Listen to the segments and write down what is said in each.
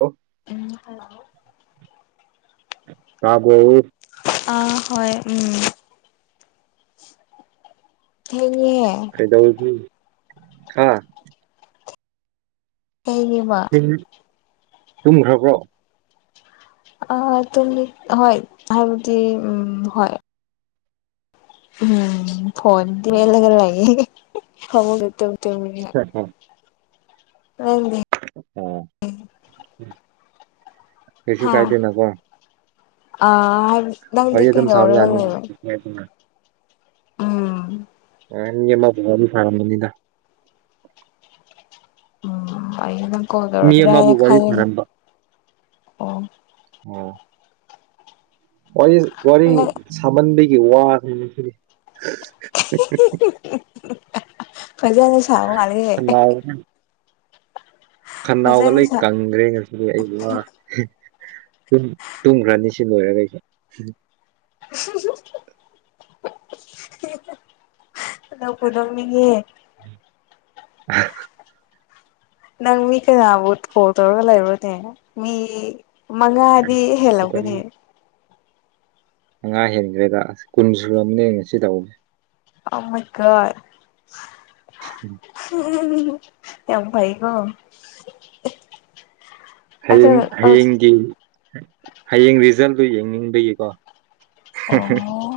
ꯑꯣ꯫ ꯎꯝ ꯍꯜꯂꯣ꯫ ꯇꯥꯕ꯭ꯔꫭ꯫ ꯑꯥ ꯍꯣꯏ ꯎꯝ꯫ ꯊꯦꯡꯉꯦ ꯀꯩꯗꯧꯔꯨꯗꯣꯏ [unintelligible] ꯍꯥ꯫ ꯀꯩꯒꯤ ꯋꯥ꯫ ꯇꯨꯝꯈ꯭ꯔꯕ꯭ꯔꯣ꯫ ꯑ ꯇꯨꯝꯃꯤ ꯍꯣꯏ ꯍꯥꯏꯕꯗꯤ ꯎꯝ ꯍꯣꯏ꯫ ꯎꯝ ꯐꯣꯟ ꯃꯦꯠꯂꯒ ꯂꯩꯌꯦ ꯐꯥꯃꯨꯡꯗ ꯇꯨꯝ ꯇꯨꯝꯂꯒ꯫ ꯅꯪꯗꯤ꯫ ꯑꯣ ꯀꯩꯁꯨ ꯍꯥ ꯀꯥꯏꯗꯦꯅ ꯀꯣ꯫ ꯑ ꯍꯥꯏꯕꯁꯤ ꯅꯪꯗꯤ ꯋꯥꯔꯤ ꯑꯗꯨꯝ ꯁꯥꯕ ꯌꯥꯅꯤ [unintelligible] [inaudible] ꯎꯝ꯫ ꯑ ꯃꯤ [unintelligible] ꯑꯃ ꯒꯨꯃꯕꯅꯤ ꯁꯥꯔꯝꯃꯅꯤꯗ꯫ ꯎꯝ ꯑꯩ ꯅꯪ ꯀꯣꯜ ꯃꯤ ꯇꯧꯔꯛꯀꯗꯔꯥ ꯑꯃꯕꯨ ꯍꯥꯏꯅ ꯋꯥꯔꯤ ꯈꯜꯂꯤ ꯁꯥꯔꯝꯕ ꯑꯣ꯫ ꯑꯣ꯫ ꯋꯥꯔꯤ ꯋꯥꯔꯤ ꯅꯪ ꯁꯥꯃꯟꯕꯤꯒꯤ ꯋꯥꯔꯦ ꯉꯥꯁꯤꯗꯤ꯫ ꯐꯖꯅ ꯁꯥꯕ ꯃꯥꯜꯂꯦꯍꯦ꯫ [unintelligible] ꯈꯅꯥꯎꯒ ꯐꯖꯅ ꯂꯣꯏ ꯁꯥ ꯀꯪꯈ꯭ꯔꯦ ꯉꯁꯤꯗꯤ ꯑꯩ ꯋꯔꯦ꯫ ꯇꯨꯝ ꯇꯨꯝꯈ꯭ꯔꯅꯤ ꯁꯤ ꯂꯣꯏꯔꯒ ꯑꯩꯁꯨ꯫ ꯅꯣꯛꯄꯨ ꯅꯣꯛꯅꯤꯡꯉꯤꯍꯦ꯫ [unintelligible] ꯅꯪ ꯃꯤ ꯀꯌꯕꯨ ꯀꯣꯜ ꯇꯧꯔꯒ ꯂꯦꯕꯔꯣꯅꯦ ꯃꯤ ꯃꯉꯥꯗꯤ ꯍꯦꯜꯂꯝꯒꯅꯤ꯫ ꯁꯤꯗꯅꯤ ꯃꯉꯥ ꯍꯦꯟꯈ꯭ꯔꯦꯗ ꯑꯁ ꯀꯨꯟ ꯁꯨꯔꯝꯃꯅꯤ ꯑꯩꯅ ꯉꯁꯤ ꯇꯧꯕꯁꯤ꯫ ꯑꯣ ꯃꯥꯏ ꯒꯣꯠ꯫ ꯌꯥꯝ ꯐꯩꯌꯦꯀꯣ꯫ ꯍꯌꯦꯡ ꯍꯌꯦꯡꯒꯤ ꯍꯌꯦꯡ ꯔꯤꯖꯜꯗꯨ ꯌꯦꯡꯅꯤꯡꯕꯒꯤꯀꯣ [unintelligible] ꯑꯣ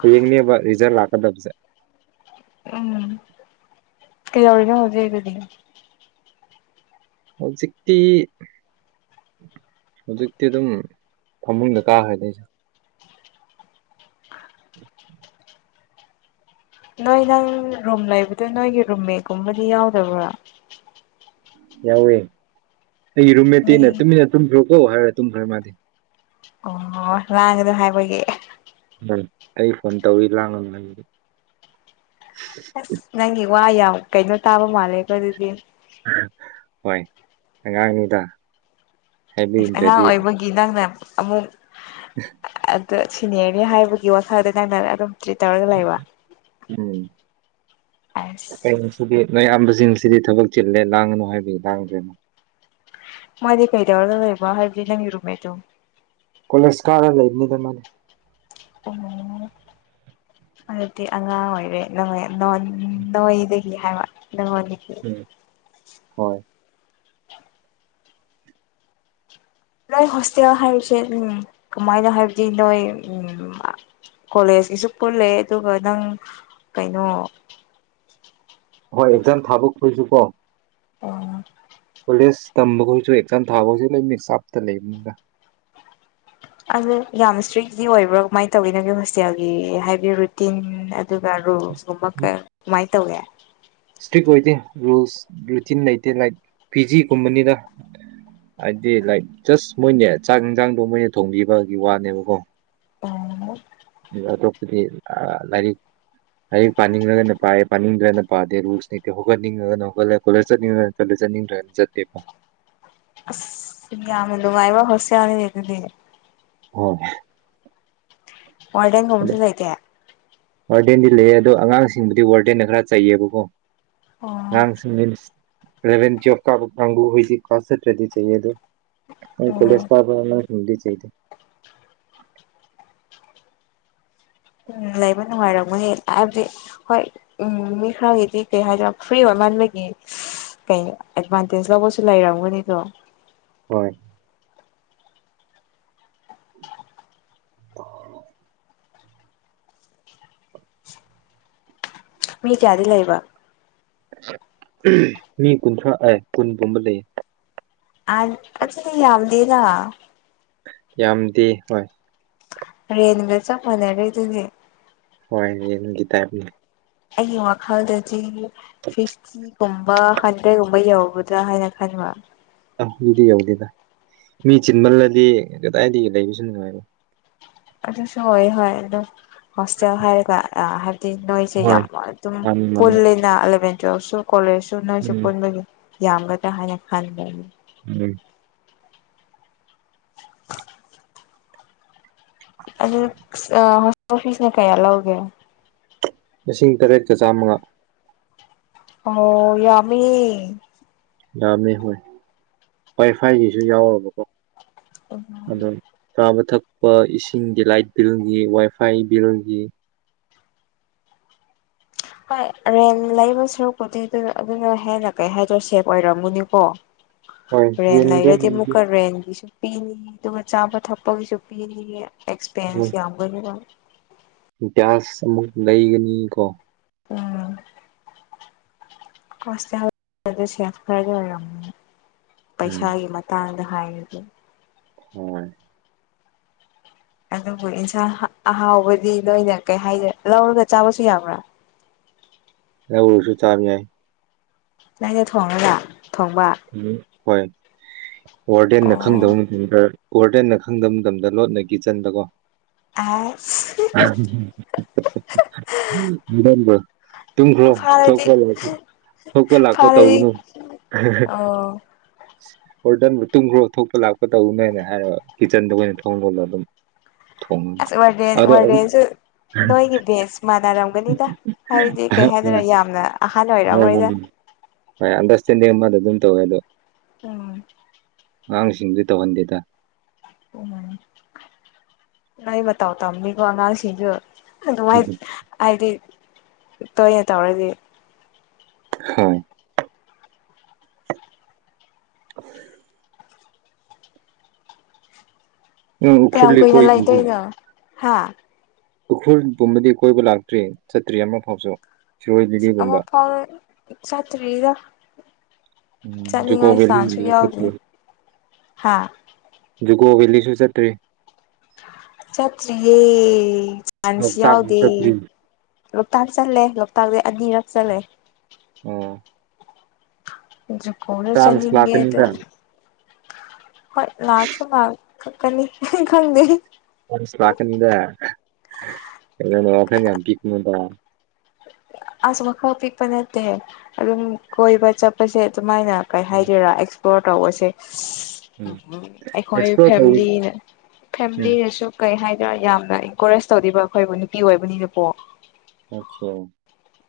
ꯍꯌꯦꯡꯅꯦꯕ ꯔꯤꯖꯜ ꯂꯥꯛꯀꯗꯕꯁꯦ ꯎꯝ ꯀꯩꯗꯧꯔꯤꯅꯣ ꯍꯧꯖꯤꯛ ꯑꯗꯨꯗꯤ ꯍꯧꯖꯤꯛꯇꯤ ꯍꯧꯖꯤꯛꯇꯤ ꯑꯗꯨꯝ ꯐꯃꯨꯡꯗ ꯀꯥꯈ꯭ꯔꯦꯗꯩꯁꯦ [inaudible] ꯅꯣꯏ ꯅꯪ ꯔꯨꯝ ꯂꯩꯕꯗꯣ ꯅꯣꯏꯒꯤ ꯔꯨꯝꯃꯦꯠꯀꯨꯝꯕꯗꯤ ꯌꯥꯎꯗꯕ꯭ꯔꯥ ꯌꯥꯎꯋꯦ ꯑꯩꯒꯤ ꯃꯤ ꯔꯨꯝꯃꯦꯠꯇꯤꯅ ꯇꯨꯃꯤꯟꯅ ꯇꯨꯝꯈ꯭ꯔꯣꯀꯣ ꯍꯥꯏꯔ ꯇꯨꯝꯈ꯭ꯔꯦ ꯃꯥꯗꯤ ꯑꯣ ꯂꯥꯡꯒꯅꯨ ꯍꯥꯏꯕꯒꯤ ꯎꯝ ꯑꯩ ꯐꯣꯟ ꯇꯧꯋꯤ ꯂꯥꯡꯒꯅꯨ ꯍꯥꯏꯕꯒꯤ꯫ ꯑꯁ ꯅꯪꯒꯤ ꯋꯥ ꯌꯥꯝ ꯀꯩꯅꯣ ꯇꯥꯕ ꯃꯥꯜꯂꯦꯀꯣ ꯑꯗꯨꯗꯤ꯫ ꯍꯣꯏ ꯑꯉꯥꯡꯅꯤꯗꯥ ꯑꯉꯥꯡ ꯑꯣꯏꯕꯒꯤ ꯅꯪꯅ ꯑꯃꯨꯛ [unintelligible] ꯑꯗꯨ ꯁꯤꯅꯤꯌ‌꯭ꯔꯅꯤ ꯍꯥꯏꯕꯒꯤ ꯋꯥꯈꯜꯗ ꯅꯪꯅ ꯑꯗꯨꯝ ꯇ꯭ꯔꯤꯠ ꯇꯧꯔꯒ ꯂꯩꯕ ꯎꯝ ꯑꯁ [unintelligible] ꯁꯤꯗꯤ ꯅꯌꯥꯝꯕꯁꯤꯡꯁꯤꯗꯤ ꯊꯕꯛ ꯆꯤꯜꯂꯦ ꯂꯥꯡꯉꯒꯅꯨ ꯍꯥꯏꯕꯒꯤ ꯂꯥꯡꯗ꯭ꯔꯦꯅ‌ꯦ ꯃꯗꯤ ꯀꯩꯗꯧꯔꯒ ꯂ‌ꯩꯕ ꯍꯥꯏꯜꯗꯤ ꯅꯪꯒꯤ ꯔꯨꯝꯃꯦꯠꯇꯣ ꯀꯣꯂꯦꯁꯀꯥꯔ ꯂꯩꯕꯅꯤꯗ ꯃꯥꯅꯦ [unintelligible] ꯑꯗꯨꯗꯤ ꯑꯉꯥꯡ ꯑꯣꯏꯔꯦ ꯅꯪꯂꯩ ꯅꯣꯟ ꯅ‌ꯣꯏꯗꯒꯤ ꯍꯥꯏꯕ ꯅꯪꯉꯣꯟꯗꯒꯤ ꯍꯣꯏ ꯅꯣꯏ ꯍꯣꯁꯇꯦꯜ ꯍꯥꯏꯕꯁꯦ ꯎꯝ ꯀꯃꯥꯏꯅ ꯍꯥꯏꯕꯗꯤ ꯅꯣꯏ ꯎꯝ ꯀꯣꯂꯦꯖꯀꯤꯁꯨ ꯄꯨꯜꯂꯦ ꯑꯗꯨꯒ ꯅꯪ ꯀꯩꯅꯣ ꯍꯣꯏ ꯑꯦꯛꯖꯥꯝ ꯊꯥꯕꯛꯈꯣꯏꯁꯨ ꯀꯣ ꯑꯣ ꯀꯣꯂꯦꯖ ꯇꯝꯕꯒꯣꯏꯁꯨ ꯑꯦꯛꯖꯥꯝ ꯊꯥꯕ ꯍꯧꯖꯤꯛ ꯂꯣꯏ ꯃꯤꯛꯁꯆꯞꯇ ꯂꯩꯕꯅꯤꯗ ꯑꯗꯨ ꯌꯥꯝ ꯏꯁꯇ꯭ꯔꯤꯛꯗꯤ ꯑꯣꯏꯕ꯭ꯔꯣ ꯀꯃꯥꯏ ꯇꯧꯋꯤ ꯅꯪꯒꯤ ꯍꯣꯁꯇꯦꯜꯒꯤ ꯍꯥꯏꯕꯗꯤ ꯔꯨꯇꯤꯟ ꯑꯗꯨꯒ ꯔꯨꯜꯁ ꯀꯨꯝꯕ ꯀ꯭ꯔ ꯀꯃꯥꯏ ꯇꯧꯒꯦ ꯏꯁꯇ꯭ꯔꯤꯛ ꯑꯣꯏꯗꯦ ꯔꯨꯜꯁ ꯔꯨꯇꯤꯟ ꯂꯩꯇꯦ ꯅꯥꯏꯛ ꯄꯤꯖꯤꯒꯨꯝꯕꯅꯤꯗ ꯍꯥꯏꯗꯤ ꯂꯥꯏꯛ ꯖꯁ ꯃꯣꯏꯅꯦ ꯆꯥꯛ ꯏꯟꯖꯥꯡꯗꯣ ꯃꯣꯏꯅ ꯊꯣꯡꯕꯤꯕꯒꯤ ꯋꯥꯅꯦꯕꯀꯣ ꯑꯣ ꯑꯇꯣꯞꯄꯗꯤ ꯑ ꯂꯥꯏꯔꯤꯛ ꯂꯥꯏꯔꯤꯛ ꯄꯥꯅꯤꯡꯉꯒꯅ ꯄꯥꯏꯌꯦ ꯄꯥꯅꯤꯡꯗ꯭ꯔꯒꯅ ꯄꯥꯗꯦ ꯔꯨꯜꯁ ꯅꯤꯇꯦꯕꯀꯣ ꯅꯤꯡꯉꯒꯅ ꯍꯧꯒꯠꯂ ꯀꯣꯂꯦꯖ ꯆꯠꯅꯤꯡꯉꯒꯅ ꯆꯠꯂꯦ ꯆꯠꯅꯤꯡꯗ꯭ꯔꯅ ꯆꯠꯇꯦꯀꯣ ꯁꯤꯡ ꯌꯥꯝꯅ ꯅꯨꯡꯉꯥꯏꯕ ꯍꯣꯁꯇꯦꯜꯅꯤꯅꯦ ꯑꯗꯨꯗꯤ ꯍꯣꯏ ꯑꯗꯣ ꯋꯥꯔꯗꯦꯟꯒꯨꯝꯕꯁꯨ ꯂꯩꯇꯦ ꯋꯥꯔꯗꯦꯟꯗꯤ ꯂꯩꯌꯦ ꯑꯗꯣ ꯑꯉꯥꯡꯁꯤꯡꯕꯨꯗꯤ ꯋꯥꯔꯗꯦꯟꯅ ꯈꯔ ꯆꯩꯩꯌꯦꯕꯀꯣ ꯎꯝ ꯑꯉꯥꯡ ꯁꯤꯡꯕꯦꯟꯅꯤꯁ ꯏꯂꯕꯦꯟ ꯇ꯭ꯌꯨꯋꯦꯞ ꯀꯥꯕ ꯀꯥꯡꯕꯨ ꯍꯣꯏꯗꯤ ꯀꯥꯁ ꯆꯠꯇ꯭ꯔꯗꯤ ꯆꯩꯌꯦ ꯑꯗꯣ ꯑꯩ ꯀꯣꯂꯦꯖ ꯀꯥꯕ ꯑꯉꯥꯡꯁꯤꯡꯗꯤ ꯆꯩꯗꯦ ꯑꯩꯕ ꯅꯨꯡꯉꯥꯏꯔꯝꯒꯅꯤ ꯑꯥꯏꯕꯗꯤ ꯍꯣꯏ ꯎꯝ ꯃꯤ ꯈꯔꯒꯤꯗꯤ ꯀꯩ ꯍꯥꯏꯖꯤꯔ ꯐ꯭ꯔꯤ ꯑꯣꯏꯃꯟꯕꯒꯤ ꯀꯩ ꯑꯦꯠꯚꯥꯟꯇꯦꯖ ꯂꯧꯕꯁꯨ ꯂꯩꯔꯝꯒꯅꯤꯗꯣ ꯍꯣꯏ [unintelligible] ꯃꯤ ꯀꯌꯥꯗꯤ ꯂꯩꯕ ꯃꯤ ꯀꯨꯟꯊ꯭ꯔꯥ ꯑꯦ ꯀꯨꯟ ꯀꯨꯝꯕ ꯂꯩꯌꯦ ꯑ ꯑꯗꯨꯗ ꯌꯥꯝꯗꯦꯗ ꯌꯥꯝꯗꯦ ꯍꯣꯏ ꯔꯦꯟꯒ ꯆꯞ ꯃꯅꯔꯦ ꯑꯗꯨꯗꯤ ꯍꯣꯏ ꯔꯦꯟꯒꯤ ꯇꯥꯏꯞꯅꯦ ꯑꯩꯒꯤ ꯋꯥꯈꯜꯗꯗꯤ ꯐꯤꯁ ꯐꯤꯄꯨꯝꯕ ꯍꯟꯗ꯭ꯔꯦꯒꯨꯝꯕ ꯌꯧꯒꯗ꯭ꯔꯥ ꯍꯥꯏꯅ ꯈꯟꯕ ꯑꯗꯨꯗꯤ ꯌꯧꯗꯦꯗ ꯃꯤ ꯆꯤꯟꯃꯜꯂꯗꯤ ꯀꯗꯥꯏꯗꯒꯤ ꯂꯩꯕꯁꯨ ꯅꯨꯡꯉꯥꯏꯔꯣꯏ ꯑꯗꯨꯁꯣ ꯑꯣꯏꯌꯦ ꯍꯣꯏ ꯑꯗꯨꯝ ꯍꯣꯁꯇꯦꯟ ꯍꯥꯏꯔꯒ ꯑ ꯅꯣꯏꯁꯦ ꯍꯣꯏ ꯌꯥꯝ ꯑꯗꯨꯝ ꯃꯥꯅꯤ ꯃꯥꯅꯤ ꯄꯨꯜꯂꯦꯅ ꯑꯂꯚꯦꯟ ꯇꯨꯋꯦꯜꯞꯁꯨ ꯀꯣꯂꯦꯖꯁꯨ ꯅꯣꯏꯁꯨ ꯎꯝ ꯄꯨꯟꯕꯒꯤ ꯌꯥꯝꯒꯗ꯭ꯔꯥ ꯍꯥꯏꯅ ꯈꯟꯕ ꯎꯝ ꯑꯗꯨ ꯑꯥꯁ ꯑꯃꯥ ꯍꯣꯁꯇꯦꯜ ꯐꯤꯁꯦ ꯀꯌꯥ ꯂꯧꯒꯦ ꯂꯤꯁꯤꯡ ꯇꯔꯦꯠꯀ ꯆꯥꯝꯃꯉꯥ ꯑꯣ ꯌꯥꯃꯦꯍꯦ ꯥꯌꯥꯝꯃꯦ ꯍꯣꯏ ꯋꯥꯏꯐꯥꯏꯒꯤꯁꯨ ꯌꯥꯎꯔꯕꯀꯣ ꯑꯗꯨ ꯆꯥꯕ ꯊꯛꯄ ꯏꯁꯤꯡꯒꯤ ꯂꯥꯏꯠ ꯕꯤꯜꯒꯤ ꯋꯥꯏꯐꯥꯏ ꯕꯤꯜꯒꯤ ꯍꯣꯏ ꯔꯦꯟ ꯂꯩꯕ ꯁꯔꯨꯛꯄꯨꯗꯤ ꯑꯗꯨ ꯑꯗꯨꯅ ꯍꯦꯟꯅ ꯀꯩ ꯍꯥꯏꯗꯣ ꯁꯦꯞ ꯑꯣꯏꯔꯝꯃꯨꯅꯤꯀꯣ ꯍꯣꯏ ꯔꯦꯟ ꯔꯦꯟꯗ ꯂꯩꯕꯗꯤ ꯂꯩꯔꯗꯤꯃꯨꯛꯀ ꯔꯦꯟꯒꯤꯁꯨ ꯄꯤꯅꯤ ꯑꯗꯨꯒ ꯆꯥꯕ ꯊꯛꯄꯒꯤꯁꯨ ꯄꯤꯅꯤ ꯑꯦꯛꯁꯄꯦꯟꯁ ꯌꯥꯝꯒꯅꯤꯕ ꯒꯌ꯭ꯥꯁ ꯑꯃꯨꯛ ꯂꯩꯒꯅꯤ ꯀꯣ ꯎꯝ ꯍꯣꯁꯇꯦꯜ ꯗꯗꯤ ꯁꯦꯞ ꯈꯔꯗꯤ ꯑꯣꯏꯔꯝꯒꯅꯤ ꯎꯝ ꯄꯩꯁꯥꯒꯤ ꯃꯇꯥꯡꯗ ꯍꯥꯏꯔꯗꯤ ꯍꯣꯏ ꯑꯗꯨꯕꯨ ꯏꯟꯁꯥꯡ ꯑꯍꯥꯎꯕꯗꯤ ꯂꯣꯏꯅ ꯀꯩ ꯍꯥꯏꯗꯣꯏꯔ ꯂꯧꯔꯒ ꯆꯥꯕꯁꯨ ꯌꯥꯕ꯭ꯔꯥ ꯂꯧꯔꯁꯨ ꯆꯥꯕ ꯌꯥꯏ ꯂꯥꯏꯗ ꯊꯣꯡꯔꯒ ꯊꯣꯡꯕ ꯎꯝ ꯍꯣꯏ ꯋꯥꯔꯗꯦꯟꯅ ꯑꯣ ꯈꯪꯗꯕ ꯃꯇꯝꯗ ꯋꯥꯔꯗꯦꯟꯅ ꯈꯪꯗꯕ ꯃꯇꯝꯗ ꯂꯣꯠꯅ ꯀꯤꯆꯟꯗꯀꯣ ꯑꯁ [unintelligible] ꯇꯨꯝꯒ꯭ꯔꯣ ꯊꯣꯛꯄ ꯐꯥꯔꯗꯤ ꯂꯣꯏꯔꯗꯤ ꯊꯣꯛꯄ ꯂꯥꯛꯄ ꯐꯥꯔꯗꯤ ꯇꯧꯒꯅꯨ ꯑꯣ [inaudible] ꯋꯥꯔꯗꯦꯟꯕꯨ ꯇꯨꯝꯒ꯭ꯔꯣ ꯊꯣꯛꯄ ꯂꯥꯛꯄ ꯇꯧꯅꯦꯅ ꯍꯥꯏꯔ ꯀꯤꯠꯆꯟꯗꯅ ꯊꯣꯡ ꯂꯣꯜꯂ ꯑꯗꯨꯝ ꯊꯣꯡ ꯑꯁ ꯋꯔꯗꯦꯟ ꯑꯗꯣ ꯑꯗꯨꯝ ꯋꯔꯗꯦꯟꯁꯨ ꯅꯣꯏꯒꯤ ꯕꯦꯁ ꯃꯥꯟꯅꯔꯝꯒꯅꯤꯗ ꯍꯥꯏꯕꯗꯤ ꯀꯩ ꯍꯥꯏꯗꯣꯏꯔꯣ ꯌꯥꯝꯅ ꯑꯍꯟ ꯑꯣꯏꯔꯝꯔꯣꯏꯗ [unintelligible] ꯃꯌꯥꯝꯗꯣ [unintelligible] ꯑꯃꯗ ꯑꯗꯨꯝ ꯇꯧꯋꯦ ꯑꯗꯣ ꯎꯝ ꯑꯉꯥꯡꯁꯤꯡꯗꯤ ꯇꯧꯍꯟꯗꯦꯗ ꯅꯣꯏ ꯃꯇꯧ ꯇꯝꯅꯤꯀꯣ ꯑꯉꯥꯡꯁꯤꯡꯁꯨ ꯑꯗꯨꯃꯥꯏ ꯍꯥꯏꯗꯤ ꯇꯣꯏꯅ ꯇꯧꯔꯗꯤ ꯍꯣꯏ [inaudible] ꯎꯝ ꯀꯌꯥꯝ ꯎꯈ꯭ꯔꯨꯜꯗꯤ ꯀꯨꯏꯅ ꯀꯣꯏ ꯂꯩꯗꯣꯏꯅꯣ ꯍꯥ ꯎꯈ꯭ꯔꯨꯜ ꯄꯨꯝꯕꯗꯤ ꯀꯣꯏꯕ ꯂꯥꯛꯇ꯭ꯔꯤ ꯆꯠꯇ꯭ꯔꯤ ꯑꯃꯨꯛꯐꯥꯎꯁꯨ ꯑꯃꯛꯐꯥꯎꯕ ꯆꯥꯠꯇ꯭ꯔꯤꯗ ꯖꯨꯀꯣ ꯆꯠꯂꯤꯉꯥꯏ ꯚꯦꯂꯤ ꯆꯟꯁꯁꯨ ꯌꯥꯎꯗꯦꯗ ꯍꯥꯥ ꯖꯨꯀꯣ ꯕꯦꯂꯤꯁꯨꯨ ꯁꯠꯇꯔꯤ ꯆꯇ꯭ꯔꯤꯌꯦ ꯆꯟꯁ ꯂꯣꯛꯇꯥꯛ ꯌꯥꯎꯗꯦ ꯆꯠꯇ꯭ꯔꯤ ꯂꯣꯛꯇꯥꯛ ꯆꯠꯂꯦ ꯂꯣꯛꯇꯥꯛꯗꯤ ꯑꯅꯤꯔꯛ ꯆꯜꯂꯦ ꯑꯣ ꯖꯨꯀꯣꯗ ꯆꯥꯟꯁ ꯆꯠꯅꯤꯉꯦ ꯑꯗꯨ ꯂꯥꯛꯀꯅꯤꯗ ꯍꯣꯏ ꯂꯥꯛꯁꯨ ꯂꯥꯛꯀꯛꯀꯅꯤ ꯈꯪꯗꯦ ꯂꯥꯛꯀꯅꯤꯗ ꯋꯥꯈꯜ ꯌꯥꯝ ꯄꯤꯛꯅꯨꯗ ꯑꯁ ꯋꯥꯈꯜ ꯄꯤꯛꯄ ꯅꯠꯇꯦ ꯑꯗꯨꯝ ꯀꯣꯏꯕ ꯆꯄ ꯄꯁꯦ ꯑꯗꯨꯃꯥꯏꯅ ꯀꯩ ꯍꯥꯏꯗꯣꯏꯔꯥ ꯑꯦꯛꯁꯄ꯭ꯂꯣꯔ ꯇꯧꯕꯁꯦ ꯎꯝ ꯑꯩꯈꯣꯏ ꯑꯦꯛꯁꯄ꯭ꯂꯣꯔ ꯇꯧ ꯐꯦꯝꯂꯤꯅ ꯎꯝ ꯐꯦꯝꯂꯤꯅꯁꯨ ꯀꯩ ꯍꯥꯏꯗꯔꯥ ꯌꯥꯝꯅ ꯏꯟꯀꯣꯔꯦꯖ ꯇꯧꯔꯤꯕ ꯑꯩꯈꯣꯏꯕꯨ ꯅꯨꯄꯤ ꯑꯣꯏꯕꯅꯤꯅꯀꯣ [unintelligible]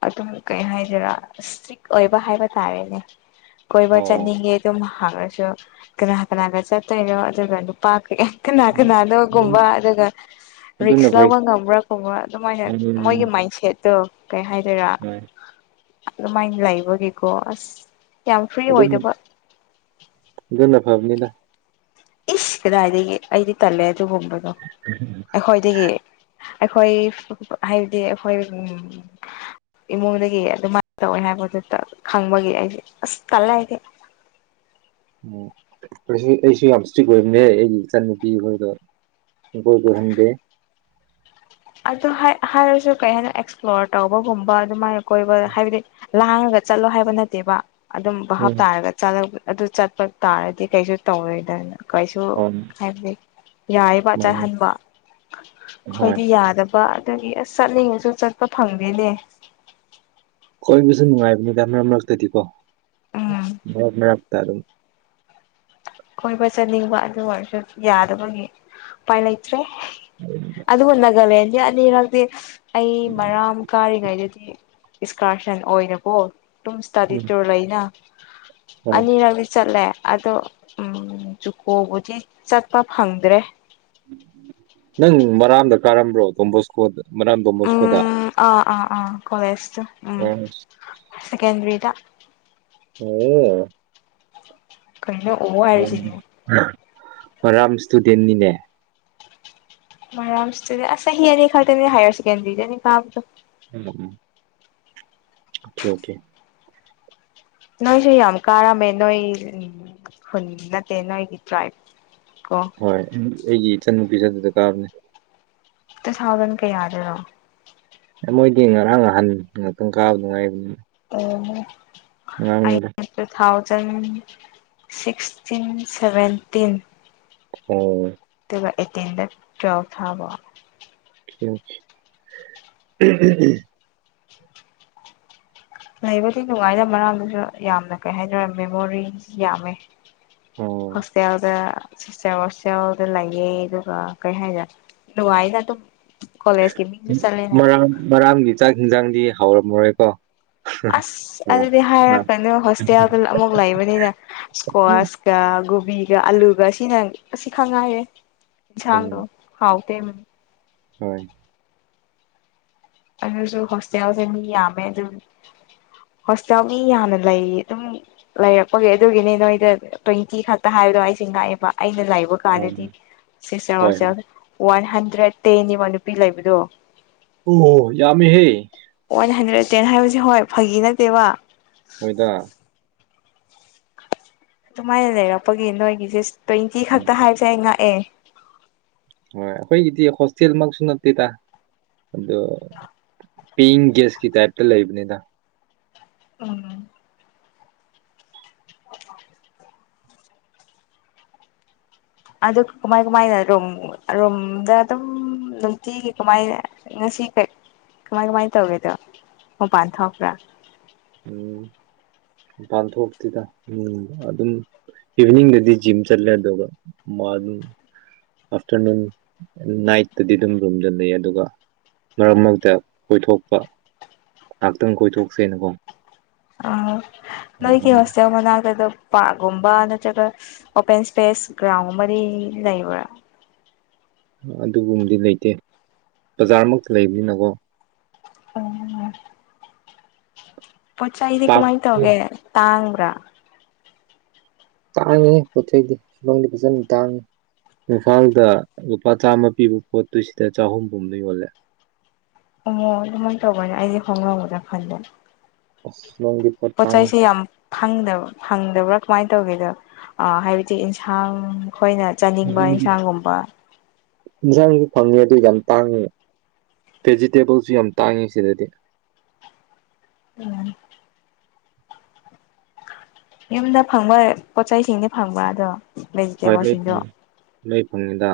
ꯑꯗꯨꯝ ꯀꯩ ꯍꯥꯏꯗꯣꯏꯔꯥ ꯏꯁꯇ꯭ꯔꯤꯛ ꯑꯣꯏꯕ ꯍꯥꯏꯕ ꯇꯥꯔꯦꯅꯦ ꯀꯣꯏꯕ ꯑꯣ ꯆꯠꯅꯤꯡꯉꯦ ꯑꯗꯨꯝ ꯍꯥꯏꯔꯁꯨ ꯀꯅꯥ ꯀꯅꯥꯒ ꯆꯠꯇꯣꯏꯅꯣ ꯑꯗꯨꯒ ꯅꯨꯄꯥ ꯀꯌꯥ ꯀꯅꯥ ꯀꯅꯥꯅꯣꯒꯨꯝꯕ ꯑꯗꯨꯒ ꯑꯗꯨꯅ ꯔꯤꯛꯁ ꯐꯩ ꯂꯧꯕ ꯉꯝꯕ꯭ꯔꯥ ꯈꯨꯝꯕ꯭ꯔꯥ ꯑꯗꯨꯃꯥꯏꯅ ꯃꯣꯏꯒꯤ ꯃꯥꯏꯟꯁꯦꯠꯇꯣ ꯀꯩ ꯍꯥꯏꯗꯣꯏꯔꯥ ꯎꯝ ꯑꯗꯨꯃꯥꯏꯅ ꯂꯩꯕꯒꯤꯀꯣ ꯑꯁ ꯌꯥꯝ ꯐ꯭ꯔꯤ ꯑꯣꯏꯗꯕ ꯑꯗꯨꯅ ꯐꯕꯅꯤꯗ ꯏꯁ ꯀꯗꯥꯏꯗꯒꯤ ꯑꯩꯗꯤ ꯇꯜꯂꯦ ꯑꯗꯨꯒꯨꯝꯕꯗꯣ [inaudible] ꯑꯩꯈꯣꯏꯗꯒꯤ ꯑꯩꯈꯣꯏ ꯍꯥꯏꯕꯗꯤ ꯑꯩꯈꯣꯏ ꯏꯃꯨꯡꯗꯒꯤ ꯑꯗꯨꯃꯥꯏꯅ ꯇꯧꯋꯦ ꯍꯥꯏꯕꯗꯨꯗ ꯈꯪꯕꯒꯤ ꯑꯩꯁꯦ ꯑꯁ ꯇꯜꯂꯁꯦ ꯎꯝ ꯑꯩꯁꯨ ꯑꯩꯁꯨ ꯌꯥꯝ ꯏꯁꯇ꯭ꯔꯤꯛ ꯑꯣꯏꯝꯅꯦ ꯑꯩꯒꯤ ꯏꯆꯟꯅꯨꯄꯤ ꯈꯣꯏꯗꯣ ꯒꯣꯏꯗꯨ ꯍꯟꯗꯦ ꯑꯗꯨ ꯍꯥꯏꯔꯁꯨ ꯀꯩ ꯍꯥꯏꯅ ꯑꯦꯛꯁꯄ꯭ꯂꯣꯔ ꯇꯧꯕꯒꯨꯝꯕ ꯑꯗꯨꯃꯥꯏꯅ ꯀꯣꯏꯕ ꯍꯥꯏꯕꯗꯤ ꯂꯥꯡꯉꯒ ꯆꯠꯂꯣ ꯍꯥꯏꯕ ꯅꯠꯇꯦꯕ ꯑꯗꯨꯝ ꯎꯝ ꯚꯞꯇꯥꯥꯔꯒꯂ ꯑꯗꯨ ꯆꯠꯄ ꯇꯥꯔꯗꯤ ꯀꯩꯁꯨ ꯇꯧꯔꯣꯏꯗꯅ ꯀꯩꯁꯨ ꯍꯣꯏ ꯍꯥꯏꯕꯗꯤ ꯌꯥꯔꯤꯕ ꯃꯥꯅꯤ ꯆꯠꯍꯟꯕ ꯍꯣꯏ ꯑꯩꯈꯣꯏꯗꯤ ꯌꯥꯗꯕ ꯑꯗꯒꯤ ꯑꯁ ꯆꯠꯅꯤꯡꯉꯁꯨ ꯆꯠꯄ ꯐꯪꯗꯦꯅꯦ ꯀꯣꯏꯕꯁꯨ ꯅꯨꯡꯉꯥꯏꯕꯅꯤꯗ ꯃꯔꯛ ꯃꯔꯛꯇꯗꯤꯀꯣ ꯎꯝ ꯃꯔꯛ ꯃꯔꯛꯇ ꯑꯗꯨꯝ ꯀꯣꯏꯕ ꯆꯠꯅꯤꯡꯕ ꯑꯗꯨ ꯑꯣꯏꯔꯁꯨ ꯌꯥꯗꯕꯒꯤ ꯎꯄꯥꯏ ꯂꯩꯇ꯭ꯔꯦ [inaudible] ꯑꯗꯨꯕꯨ ꯅꯥꯒꯥꯂꯦꯟꯒꯤ ꯑꯅꯤꯔꯛꯇꯤ ꯑꯩ ꯃꯔꯥꯝ ꯀꯥꯔꯤꯉꯩꯗꯗꯤ ꯏꯁꯀꯥꯔꯁꯟ ꯑꯣꯏꯅꯀꯣ ꯑꯗꯨꯝ ꯏꯁꯇꯥꯗꯤꯔ ꯎꯝ ꯇꯨꯔ ꯂꯩꯅ ꯍꯣꯏ ꯑꯅꯤꯔꯛꯗꯤ ꯆꯠꯂꯦ ꯑꯗꯣ ꯖꯨꯀꯣꯕꯨꯗꯤ ꯆꯠꯄ ꯐꯪꯗ꯭ꯔꯦ ꯅꯪ ꯃꯔꯥꯝꯗ ꯀꯥꯔꯝꯕ꯭ꯔꯣ ꯇꯣꯝꯕꯣꯁ ꯀꯣꯗ ꯃꯔꯥꯝꯗꯣ ꯎꯝ ꯑꯥ ꯑꯥ ꯑꯥ ꯀꯣꯂꯦꯖ ꯇ ꯎꯝ ꯑꯣ ꯁꯦꯀꯦꯟꯗꯔꯤꯗ ꯑꯣꯌꯣ ꯀꯩꯅꯣ ꯑꯣ ꯃꯥꯅꯤ. ꯍꯥꯏꯔꯤꯁꯤꯑꯣ ꯃꯔꯥꯝ ꯁ꯭ꯇꯨꯗꯦꯟꯅꯤꯅꯦ ꯃꯔꯥꯝ ꯏꯁꯇꯨꯗꯦ ꯑꯁ ꯆꯍꯤ ꯑꯅꯤ ꯈꯛꯇꯅꯤ ꯍꯥꯏꯌꯔ ꯁꯦꯀꯦꯟꯗ꯭ꯔꯤꯗꯅꯤ ꯀꯥꯕꯗꯣ ꯎꯝ ꯎꯝ ꯈꯦ ꯑꯣꯈꯦ ꯅꯣꯏ ꯁꯤ ꯌꯥꯝ ꯀꯥꯔꯃꯦ ꯅꯣꯏ ꯎꯝ ꯍꯨꯟ ꯅꯠꯇꯦ ꯅꯣꯏꯒꯤ ꯇ꯭ꯔꯥꯏꯞ ꯀꯣ ꯍꯣꯏ ꯎꯝ ꯑꯩꯒꯤ ꯏꯆꯟꯅꯨꯄꯤꯁꯨ ꯑꯗꯨꯗ ꯀꯥꯕꯅꯦ ꯇꯨ ꯊꯥꯎꯖꯟ ꯀꯌꯥ ꯗꯔꯣ ꯑꯦ ꯃꯣꯏꯗꯤ ꯉꯔꯥꯡ ꯉꯍꯥꯟ ꯉꯥꯛꯇꯪ ꯀꯥꯕꯗꯨ ꯉꯥꯏꯕꯅꯤ ꯑꯣꯍꯣ ꯑꯉꯥꯡ ꯅꯤꯗ ꯇꯨ ꯊꯥꯎꯖꯟ ꯁꯤꯛꯁꯇꯤꯟ ꯁꯚꯦꯟꯇꯤꯟ ꯑꯣ ꯑꯗꯨꯒ ꯑꯦꯇꯤꯟꯗ ꯇꯨꯌꯦꯜꯕ ꯊꯥꯕ ꯀꯦ ꯑꯣꯈꯦ ꯂꯩꯕꯨꯗꯤ ꯅꯨꯡꯉꯥꯏꯅ ꯃꯔꯥꯝꯗꯨꯁꯨ ꯌꯥꯝꯅ ꯀꯩ ꯍꯥꯏꯇꯥꯔꯦ ꯃꯦꯃꯣꯔꯤ ꯌꯥꯝꯃꯦ ꯑꯣ ꯍꯣꯁꯇꯦꯜꯗ ꯁꯤꯁꯇꯔ ꯍꯣꯇꯦꯜꯗ ꯂꯩꯌꯦ ꯑꯗꯨꯒ ꯀꯩ ꯍꯥꯏꯔ ꯅꯨꯡꯉꯥꯏꯅ ꯑꯗꯨꯝ ꯀꯣꯂꯦꯖꯀꯤ ꯃꯤꯡꯗ ꯆꯠꯂꯦꯅ ꯃꯔꯥꯝ ꯃꯔꯥꯝꯒꯤ ꯆꯥꯛ ꯏꯟꯖꯥꯡꯗꯤ ꯍꯥꯎꯔꯝꯃꯔꯣꯏꯀꯣ ꯑꯁ ꯑꯗꯨꯗꯤ ꯍꯥꯏꯔꯛꯀꯅꯨ ꯍꯣꯁꯇꯦꯜꯗ ꯑꯃꯨꯛ ꯂꯩꯕꯅꯤꯅ ꯏꯁꯀ꯭ꯋꯥꯁ__ ꯒꯥ ꯒꯣꯕꯤꯒ ꯑꯂꯨꯒ ꯁꯤꯅ ꯑꯁꯤꯈꯛ ꯉꯥꯏꯌꯦ ꯏꯁꯥꯡꯗꯣ ꯎꯝ ꯍꯥꯎ ꯇꯦꯝ ꯍꯣꯏ ꯑꯗꯨꯁꯨ ꯍꯣꯁꯇꯦꯜꯁꯦ ꯃꯤ ꯌꯥꯝꯃꯦ ꯑꯗꯨꯝ ꯍꯣꯁꯇꯦꯜ ꯃꯤ ꯌꯥꯝꯅ ꯂꯩ ꯑꯗꯨꯝ ꯂꯩꯔꯛꯄꯒꯤ ꯑꯗꯨꯒꯤꯅꯦ ꯅꯣꯏꯗ ꯇ꯭ꯋꯦꯟꯇꯤ ꯈꯛꯇ ꯍꯥꯏꯕꯗꯣ ꯑꯩꯁꯦ ꯉꯥꯛꯑꯦꯕ ꯑꯩꯅ ꯂꯩꯕ ꯍꯣꯏ ꯀꯥꯟꯗꯗꯤ ꯁꯤꯁꯇꯔ ꯍꯣꯏ ꯍꯣꯁꯦꯜ ꯋꯥꯟ ꯍꯟꯗ꯭ꯔꯦꯠ ꯇꯦꯟꯅꯦꯕ ꯅꯨꯄꯤ ꯂꯩꯕꯗꯣ ꯑꯣ ꯌꯥꯃꯤ ꯍꯦ ꯋꯥꯟ ꯍꯟꯗ꯭ꯔꯦꯗ ꯇꯦꯟ ꯍꯥꯏꯕꯁꯦ ꯍꯣꯏ ꯐꯥꯒꯤ ꯅꯠꯇꯦꯕ ꯍꯣꯏꯗ ꯑꯗꯨꯃꯥꯏꯅ ꯂꯩꯔꯛꯄꯒꯤ ꯅꯣꯏꯒꯤꯁꯦꯁ ꯇ꯭ꯋꯦꯟꯇꯤ ꯎꯝ ꯈꯛꯇ ꯍꯣꯏ ꯍꯥꯏꯕꯁꯦ ꯑꯩ ꯉꯛꯑꯦ ꯍꯣꯏ ꯑꯩꯈꯣꯏꯒꯤꯗꯤ ꯍꯣꯁꯇꯦꯜꯃꯛꯁꯨ ꯅꯠꯇꯦꯗ ꯑꯗꯣ ꯄꯤꯏꯡ ꯒꯦꯁꯀꯤ ꯇꯥꯏꯞꯇ ꯂꯩꯕꯅꯤꯗ ꯎꯝ [unintelligible] ꯑꯗꯨ ꯀꯨꯃꯥꯏ ꯀꯨꯃꯥꯏꯅ ꯔꯨꯝ ꯔꯨꯝꯗ ꯑꯗꯨꯝ ꯅꯨꯡꯇꯤꯒꯤ ꯀꯃꯥꯏꯅ ꯉꯁꯤ ꯀꯩ ꯀꯃꯥꯏ ꯀꯃꯥꯏꯅ ꯇꯧꯒꯦꯗꯣ ꯃꯄꯥꯟ ꯊꯣꯛꯄ꯭ꯔꯥ ꯎꯝ ꯃꯄꯥꯟ ꯊꯣꯛꯇꯦꯗ ꯏꯃꯨꯡꯗ ꯑꯗꯨꯝ ꯏꯚꯤꯅꯤꯡꯗꯗꯤ ꯖꯤꯝ ꯆꯠꯂꯦ ꯑꯗꯨꯒ ꯃꯥꯅꯨ ꯑꯥꯐꯇꯔꯅꯨꯟ ꯅꯥꯏꯠꯇꯗꯤ ꯑꯗꯨꯝ ꯔꯨꯝꯗ ꯂꯩ ꯑꯗꯨꯒ ꯃꯔꯛ ꯃꯔꯛꯇ ꯀꯣꯏꯊꯣꯛꯄ ꯉꯥꯛꯍꯥꯛꯇꯪ ꯀꯣꯏꯊꯣꯛꯁꯦꯅꯀꯣ ꯑꯣ ꯅꯣꯏꯒꯤ ꯍꯣꯁꯇꯦꯜ ꯃꯅꯥꯛꯇ ꯑꯗꯨꯝ ꯄꯥꯛꯒꯨꯝꯕ ꯅꯠꯇ꯭ꯔꯒ ꯑꯣꯄꯦꯟ ꯁꯄꯦꯁ ꯒ꯭ꯔꯥꯎꯟꯒꯨꯝꯕꯗꯤ ꯂꯩꯕ꯭ꯔꯥ ꯑꯗꯨꯒꯨꯝꯕꯗꯤ ꯂꯩꯇꯦ ꯕꯖꯥꯔꯃꯛꯇ ꯂꯩꯕꯅꯤꯅꯀꯣ [unintelligible] ꯄꯣꯠ ꯆꯩꯗꯤ ꯄꯥꯛ ꯀꯃꯥꯏꯅ ꯇꯧꯔꯒꯦ ꯇꯥꯡꯕ꯭ꯔꯥ ꯇꯥꯡꯉꯤꯍꯦ ꯄꯣꯠ ꯆꯩꯗꯤ ꯁꯤꯂꯣꯡꯗꯤ ꯐꯖꯅ ꯇꯥꯡꯏ ꯏꯝꯐꯥꯜꯗ ꯂꯨꯄꯥ ꯆꯥꯝꯃ ꯄꯤꯕ ꯄꯣꯠꯇꯨ ꯁꯤꯗ ꯆꯍꯨꯝꯒꯨꯝꯕꯗ ꯌꯣꯜꯂꯦ [unintelligible] ꯑꯗꯨꯃꯥꯏꯅ ꯇꯧꯕꯅꯦ ꯑꯩꯗꯤ ꯈꯣꯡꯒ꯭ꯔꯥꯎ ꯃꯆꯥ ꯈꯟꯕꯅꯦ ꯑꯁ ꯅꯪꯗꯤ ꯄꯣꯠ ꯆꯩꯁꯦ ꯌꯥꯝ ꯐꯪꯗꯕ꯭ꯔꯥ ꯐꯪꯗꯕ꯭ꯔꯥ ꯀꯃꯥꯏꯅ ꯇꯧꯒꯦꯗꯣ ꯍꯥꯏꯕꯗꯤ ꯌꯦꯟꯁꯥꯡ ꯈꯣꯏꯅ ꯆꯥꯅꯤꯡꯕ ꯏꯟꯁꯥꯡꯒꯨꯝꯕ ꯏꯟꯖꯥꯡꯗꯤ ꯐꯪꯉꯦ ꯑꯗꯨ ꯌꯥꯝ ꯇꯥꯡꯉꯦ ꯚꯦꯖꯤꯇꯦꯕꯜꯁꯨ ꯌꯥꯝ ꯇꯥꯡꯉꯦ ꯁꯤꯗꯗꯤ ꯎꯝ ꯌꯨꯝꯗ ꯐꯪꯕ ꯄꯣꯠ ꯆꯩꯁꯤꯡꯗꯤ ꯐꯪꯕ꯭ꯔꯥ ꯑꯗꯣ ꯍꯣꯏ ꯂꯣꯏ ꯚꯦꯖꯤꯇꯦꯕꯜꯁꯤꯡꯗꯣ ꯐꯪꯉꯤ ꯂꯣꯏ ꯐꯪꯉꯤꯗ